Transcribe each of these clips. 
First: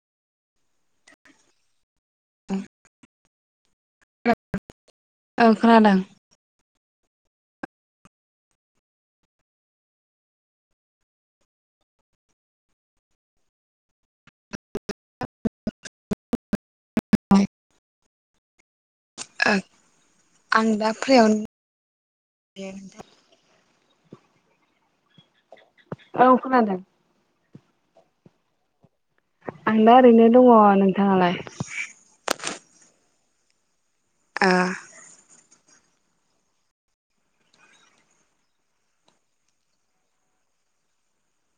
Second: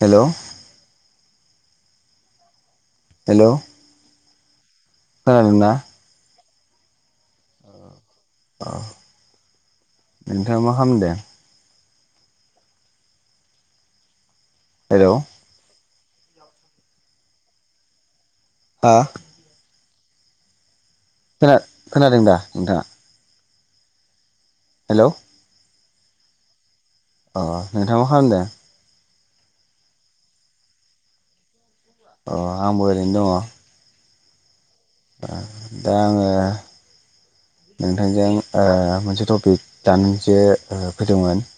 हेल'। [unintelligible] हेल'। [unintelligible] औ खोनादों। [unintelligible] हेल'। ओ अ। आं दा खोन फ्रियावनो खोनादों दा नोंथाङा? हेल'। औ खोनादों। अ नोंथां मा खालामदो? आं दा ओरैनो दङ नोंथाङालाय? अ आंबो ओरैनो दङ'। अ। दा आङो नोंथांजों ओ मोनसे टपिक दाननोसो फैदोंमोन।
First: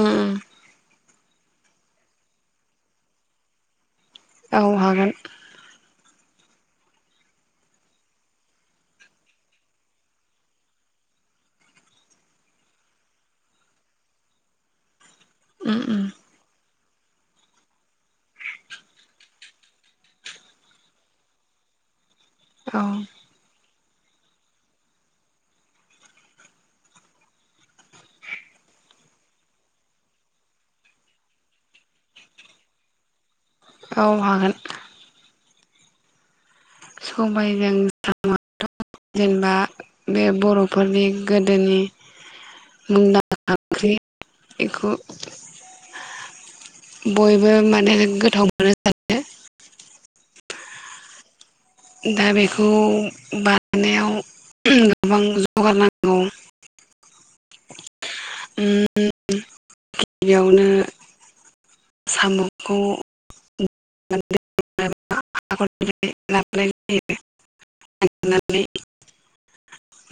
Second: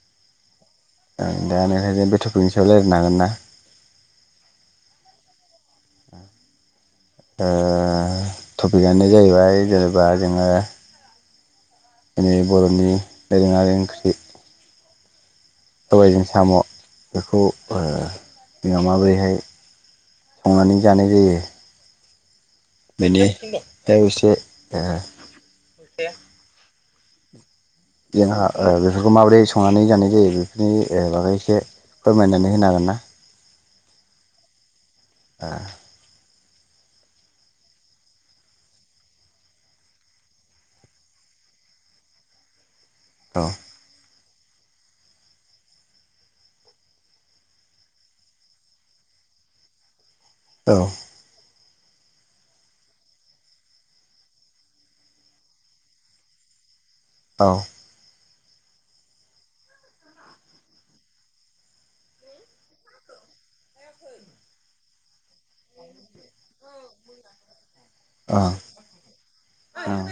उम। दा ओखायनो बेट'फोरनि सायाव रायलायनो हागोन ना? औ हागोन। ओ टपिकआनो जाहैबाय जेनेबा जोङो। दिनै बर'नि दोरोङारि ओंख्रि। उम उम सबायजों साम'। बेखौ ओ जोंहा माबोरैहाय संनानै जानाय जायो। औ बेनि इसे ओ जोंहा ओ बेफोरखौ माबोरै संनानै जानाय जायो बेफोरनि बागै एसे फोरमायनानै होनो हागोन ना? औ हागोन। ओ। सबायाइजों साम' जेनेबा बे बर'फोरनि गोदोनि ओ मुंदांखा ओंख्रि। बेखौ बयबो माने गोथाव मोनो जानो। औ। दा बेखौ बानायनायाव गोबां जगार नांगौ। औ। उम। गिबियावनो साम'खौ [unintelligible] [unintelligible] [unintelligible] [unintelligible] जेनेबा हरसे औ ओं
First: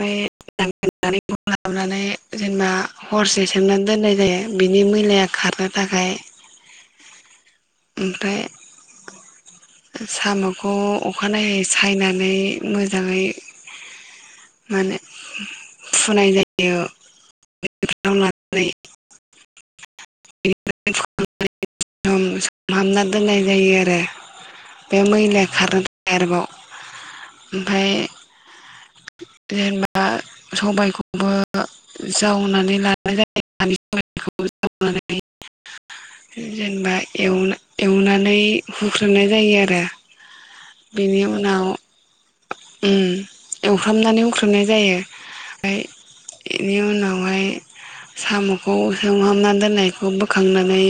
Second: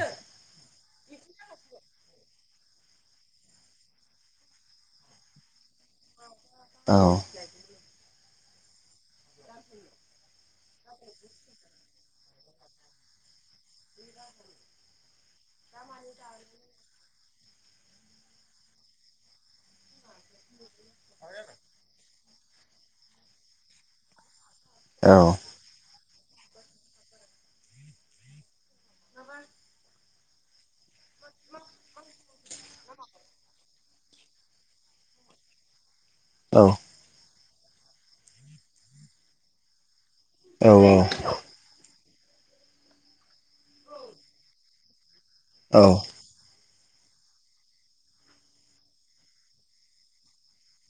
सोमनानै दोननाय जायो बेनि मैलाया खारनो थाखाय औ ओमफ्राय साम'खौ अखानायै सायनानै मोजाङै माने फुनाय जायो [unintelligible] [unintelligible] सोमहाबना दोननाय जायो आरो बे मैला खारनो थ [unintelligible] आरोबाव ओमफाय जेनेबा सबायखौबो जावनानै लानाय जायो [unintelligible] औ जेनेबा एवनो एवनानै हुख्रेमनाय जायो आरो औ बेनि उनाव उम एवफ्रामनानै हुख्रेमनाय जायो। औ इनि उनावहाय साम'खौ सोमहामना दोननायखौ बोखांनानै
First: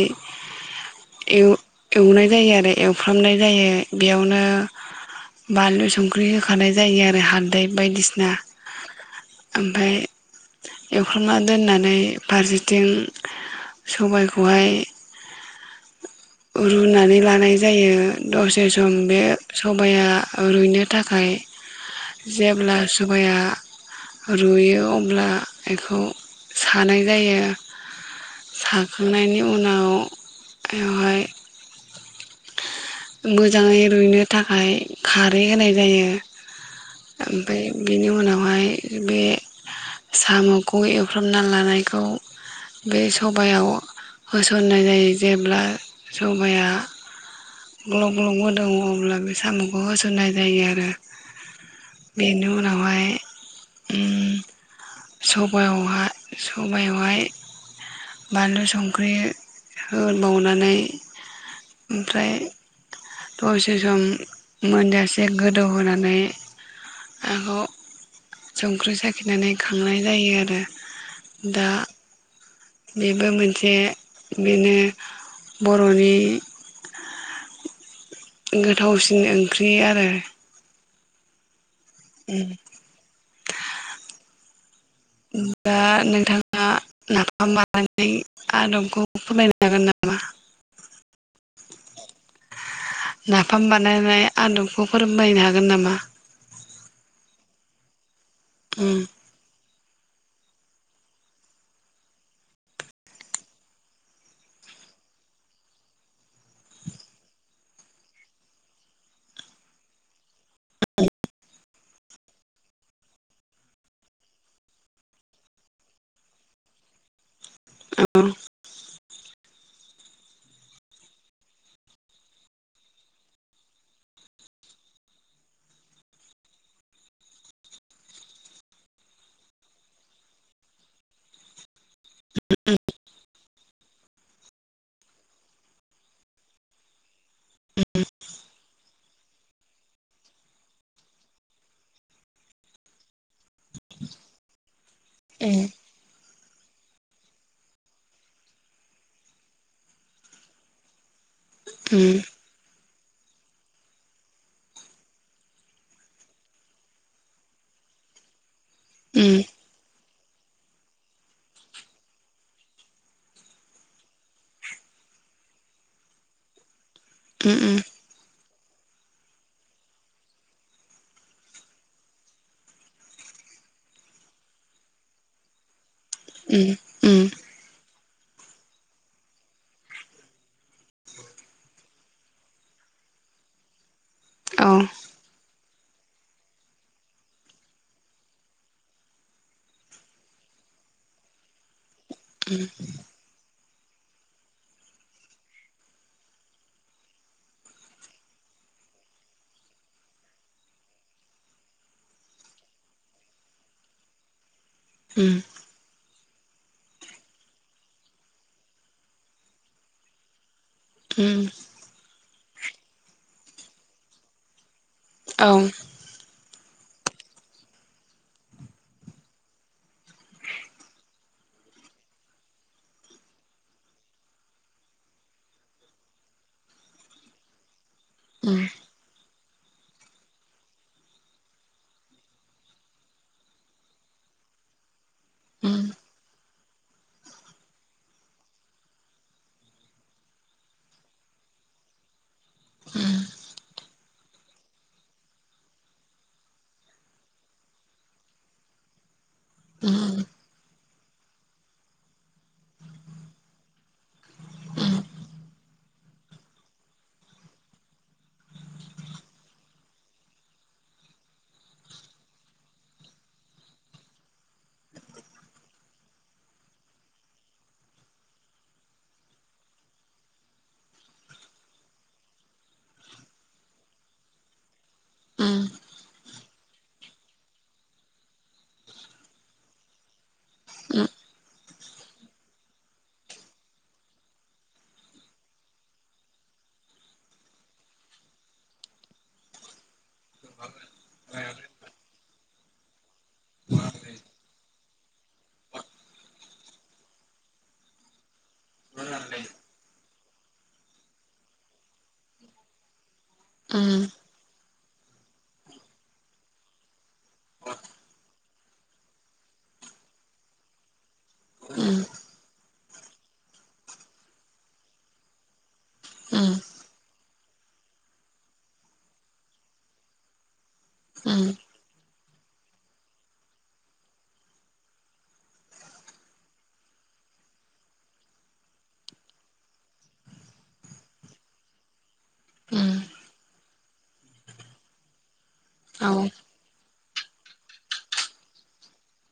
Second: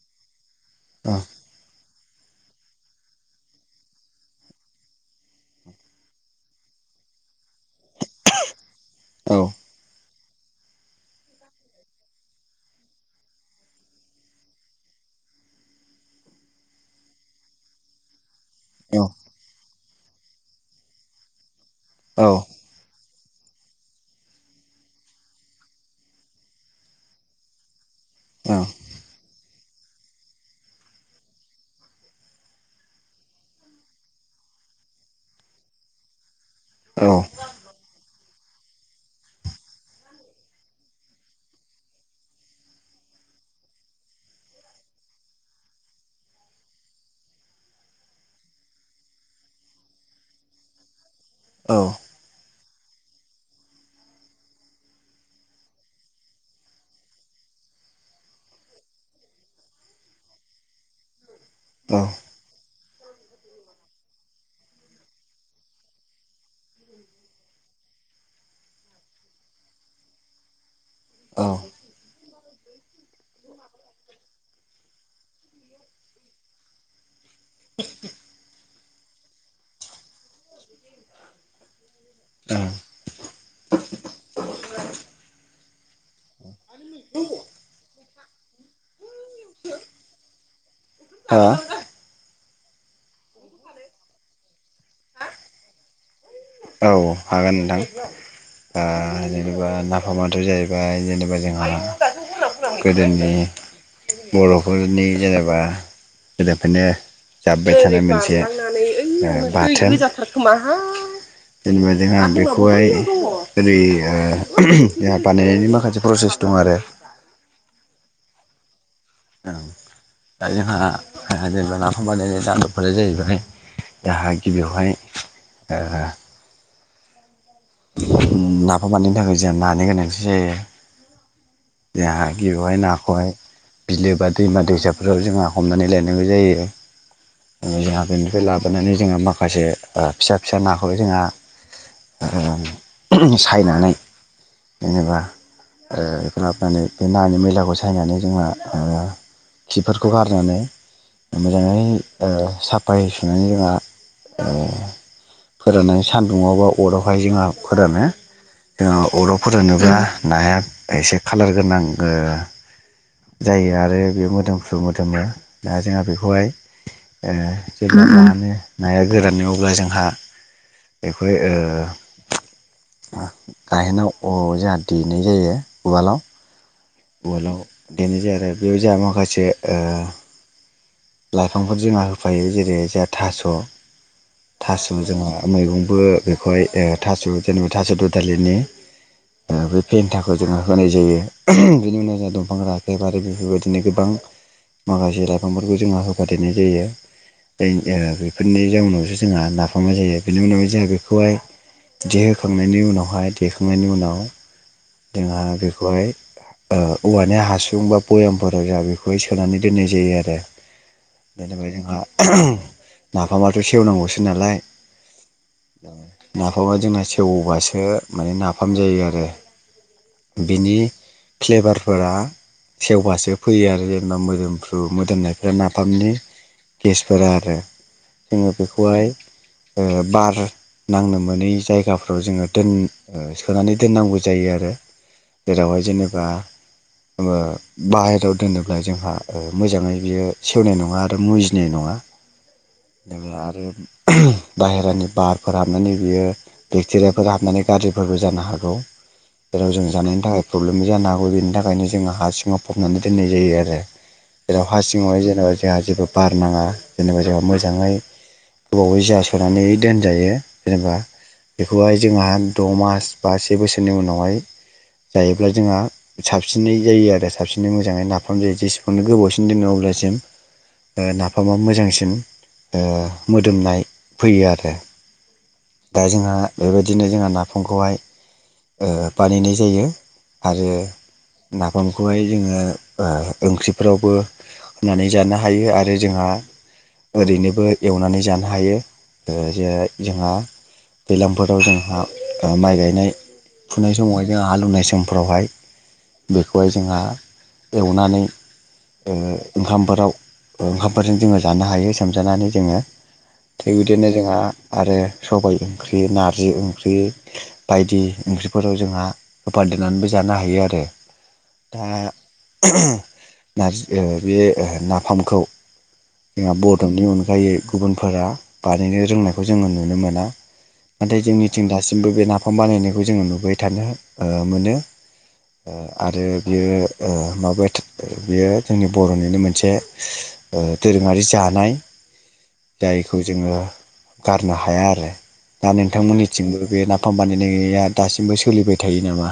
औ इउ एवनाय जायो आरो एवफ्रामनाय जायो बेयावनो बानलु संख्रि होखानाय जायो आरो हाल दै बायदिसिना औ औ ओमफाय एवफ्रामना दोननानै फारसेथिं सबायखौहाय रुनानै लानाय जायो दसे सम औ बे स सबाइया रुइनो थाखाय जेब्ला स सबाइया रुयो अब्ला इखौ सानाय जायो साखांनायनि उ उनाव एवहाय गोजाङै रुइनो थाखाय खारै होनाय जायो ओमफाय बेनि उनाव [unintelligible] हाय बे साम'खौ एवफ्रामना लानायखौ बे सबायाव होसननाय जायो जेब्ला सबाया ग्लब ग्लब गोदौवो अब्ला बे साम'खौ होसननाय जायो आरो बेनि उन उनावहाय सहाय उम सबायावहा सबायावहाय बानलु संख्रि होबावनानै ओमफ्राय दसे सम मोनजासे गोदौहोनानै आखौ संख्रि साखिनानै खांनाय जायो आरो दा बेबो मोनसे बेनो बर'नि [unintelligible] गोथावसिन ओंख्रि आरो। उम। [unintelligible] दा नोंथाङा नाफाम बानायनानै आदबखौ फोरमायनो हागोन नामा? नाफाम बानायनाय आदब बेखौ फोरोंबायनो हागोन नामा? औ हागोन नोंथां। उम आ बा नाफामाथ' जाहैबाय जेनेबा जोंहा गोदोनि बर'फोरनि जेनेबा गोदोफ्रायनो जाब्बाय थानाय मोनसे बाथोन। जेनेबा जोंहा बेखौहाय ओरै ओ जोंहा बानायनायनि माखासे प्रसेस दं आरो। औ। दा जोंहा ओ जेनबा नाफाम बानायनाय आदबफोरा जाहैबाय जाहा गिबियावहाय ओ नाफाम बानायनो थाखाय जोंहा नानि गोनांथि जायो। जोंहा गिबिआवहाय नाखौहाय बिलो बा दैमा दैसाफोराव जोंहा हमनानै लायनांगौ जायो। जोंहा बेनिफ्राय लाबोनानै जोंहा मा माखासे ओ फिसा फिसा नाखौल जोंहा ओ सायनानै जेनेबा उम ओ लाबनानै बे नानि मैलाखौ सायनानै जोंहा ओ खिफोरखौ गारनानै मोजाङै ओ साफ बायसानै जोंहा ओ फोराननानै सान्दुंङावबा अरावहाय जोंहा फोरानो। जोंहा उम अर'याव फोरानोब्ला नाया एसे खालार गोनां ओ जायो आरो बे मोदोमफ्रु मोदोमो दा जोंहा बेखौहाय ए उम [unintelligible] जानो। नाया गोरानो ऐवब्ला जोंहा बेखौ ओ गाहेनाव अर जोंहा दैनाय जायो उवालाव। [unintelligible] उवालआव देनाय जायो आरो बेयाव जोंहा माखासे ओ लाइफांफोर जोंहा होफायो जेरै जोंहा थास' औ थास' उम जोंहा मैगंबो बेखौहाय ओ थास' जेनेबा थास' दुदालिनि ओ बे फेन्थाखौ जोंङो होनाय जायो बेनि उनाव दंफां राखेब आरो बेफोरबायदि बिनो गोबां माखासे लाइफांफोर बेफोरखौ जोंहा होफादेरनाय जायो [inaudible] बेफोरनि जाउनावसो जोंहा नाफामा जायो बेनि उनावहाय जोंहा बेखौहाय देहोखांनायनि उनावहाय देखांनायनि उनाव जोंहा बेखौहाय ओ औवानि हासुं बा बयामफोराव जोंहा बेखौहाय सोनानै दोननाय जायो आरो। उम जेनेबाय जोंहा नाफामाथ' सेवनांगौसो नालाय औ उम ना फामा जोंना सेवबासो मानि नाफाम जायो आरो, बिनि फ्लेभारफोरा सेवबासो फैयो आरो जेनेबा मोदोमफ्रु मोदोमनाय नाफामनि गेसफोरा आरो, जोंङो बेखौहाय ओ बार नांनो मोनै जायगाफ्राव जोंङो दोन सोनानै दोननांगौ जायो आरो जेरावहाय उम जेनेबा ओ बाहेरायाव दोनोब्ला जोंहा ओ मोजांङै बियो सेवनाय नङा आरो मुजिनाय नङा आरो बाहेरानि बारफोर हाबनानै बियो बेक्टेरियाफोर हाबनानै गाज्रिफोरबो जानो हागौ। जेराव जों जानायनि थाखाय प्रब्लेम मो जानो हौगौ बेनि थाखायनो जोंङो हा सिङाव फबनानै दोननाय जायो आरो, जेराव हा सिङावहाय जे जेनेबा जोंहा जेबो बार नांङा जेनेबा जोंहा मोजांङै गोबावै जासोनानै दोनजायो जेनेबा बेखौहाय जोंहा द' मास बा से बोसोरनि उनावहाय जायोब्ला जोंहा साबसिनै जायो आरो साबसिनै मोजांङै नाफाम जायो जेसेबांनो गोबावसिन दोनो अब्लासिम ओ नाफामा मोजांसिन ओ मोदोमनाय फैयो आरो। उम दा जोंंहा [unintelligible] बिदिनो जोंहा नाफामखौहाय ओ बानायनाय जायो आरो नाफामखौहाय जोंङो ओ ओंख्रिफ्रावबो होनानै जानो हायो आरो जोंहा ओरैनोबो एवनानै जानो हायो ओ जे जोंहा दैलामफोराव जोंहा ओ माइ गायनाय फुनाय समावहाय जों हालेवनाय समफ्रावहाय बेखौहाय जोंहा एवनानै ओ‌ उ फोराव ओंखामफोरजों जोङो जानो हायो सोमजानानै जोङो थिग उम बिदिनो जोंहा आरो सबाय ओंख्रि नारजि ओंख्रि बायदि ओंख्रिफोराव जोंहा होफादेरनानैबो जानो हायो आरो उम उम नारजि बे ओ नाफामखौ जोंहा उम ब'रनि अनगायै गुबुनफोरा बानायनो रोंनायखौ जोङो नुनो मोना नाथाय उम जोंनिथिं दासिमबो बे ना दफां बानायनायखौ जोङो नुबाय थानो मोनो आरो बियो माबा बियो जोंनि बर'निनो मोनसे दोरोङारि जानाय उम जायखौ जोङो गारनो हाया आरो दा औ नोंथांमोननिथिंबो बे नाफाम मथम बानायनाया दासिमबो सोलिबाय थायो नामा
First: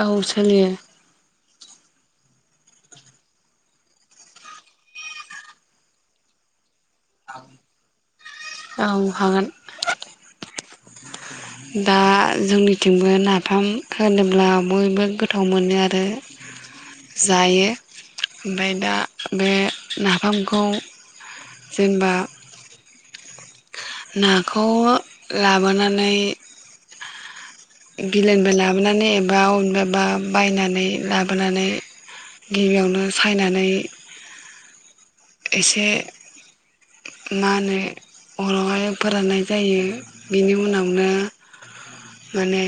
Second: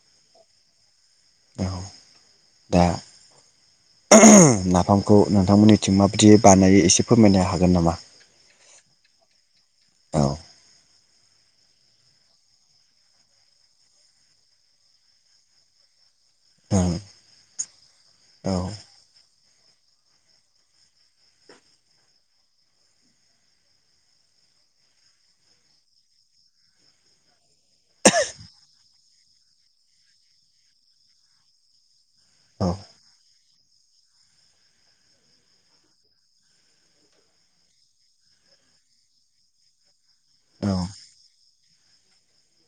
औ सोलियो औ दा नाफामखौ नोंथांमोननिथिं माबायदियै बानायो एसे फोरमायनो हागोन नामा औ हागोन दा जोंनिथिंबो नाफाम होनोब्ला बयबो गोथाव मोनो आरो जायो औ औ ओमफाय दा बे नाफामखौ जेनेबा नाखौ लाबोनानै बिलोनिफ्राय लाबोनानै एबा अबेनिफ्रायबा बायनानै लाबोनानै औ गिबियावनो सायनानै [unintelligible] एसे मा होनो अरावहाय फोराननाय जायो। बिनि औ उनावनो माने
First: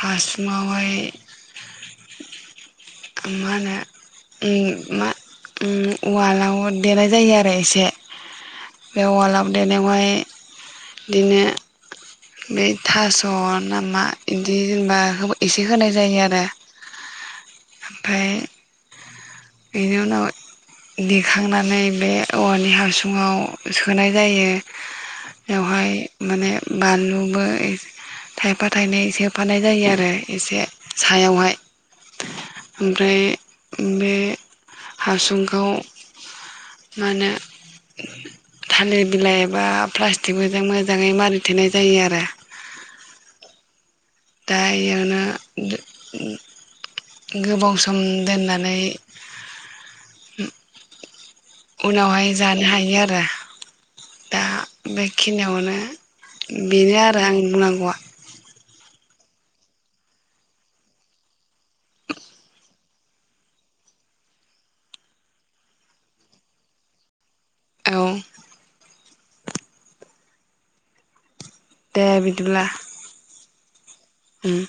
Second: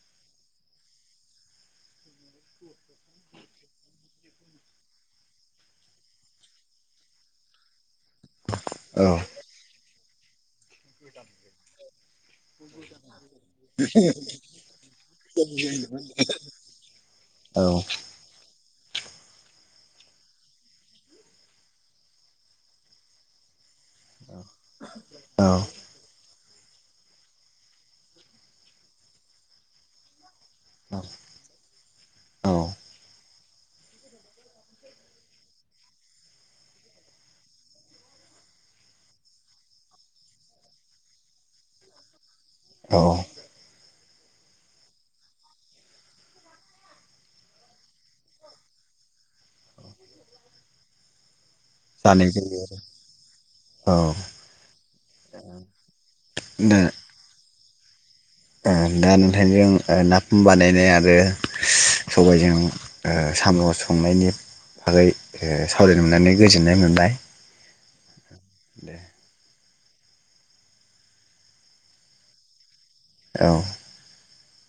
हासुंआव हाय मा होनो मा उवालाव देनाय जायो आरो एसे बे औ उवाल देनायावहाय बिदिनो बे थास स' नामा बिदि जेनेबा एसे होनाय जायो आरो ओमफाय बेनि उनाव देखांनानै बे औवानि हासुङाव सोनाय जायो औ बेवहाय माने बानलुबो ए थाइफा थाइनै सोफानाय जायो आरो। एसे सायावहाय। औ ओमफ्राय बे हासुंखौ मा होनो थालिर बिलाइ एबा प्लास्टिकफोरजों मोजाङै मारि थेनाय जायो आरो। औ। दा इयावनो गो-गो-गोबाव सम दोननानै उ उनावहाय जानाय जायो जानो हायो आरो, औ दा बेखिनियावनो बेनो आरो आंनि बुंनां वा दा दा नोंथांजों नाफाम बानायनाय आरो सबायजों ओ साम' संनायनि बागै ओ सावरायनो मोननानै गोजोननाय मोनबाय। औ। दे। दे बिदिब्ला। औ। उम।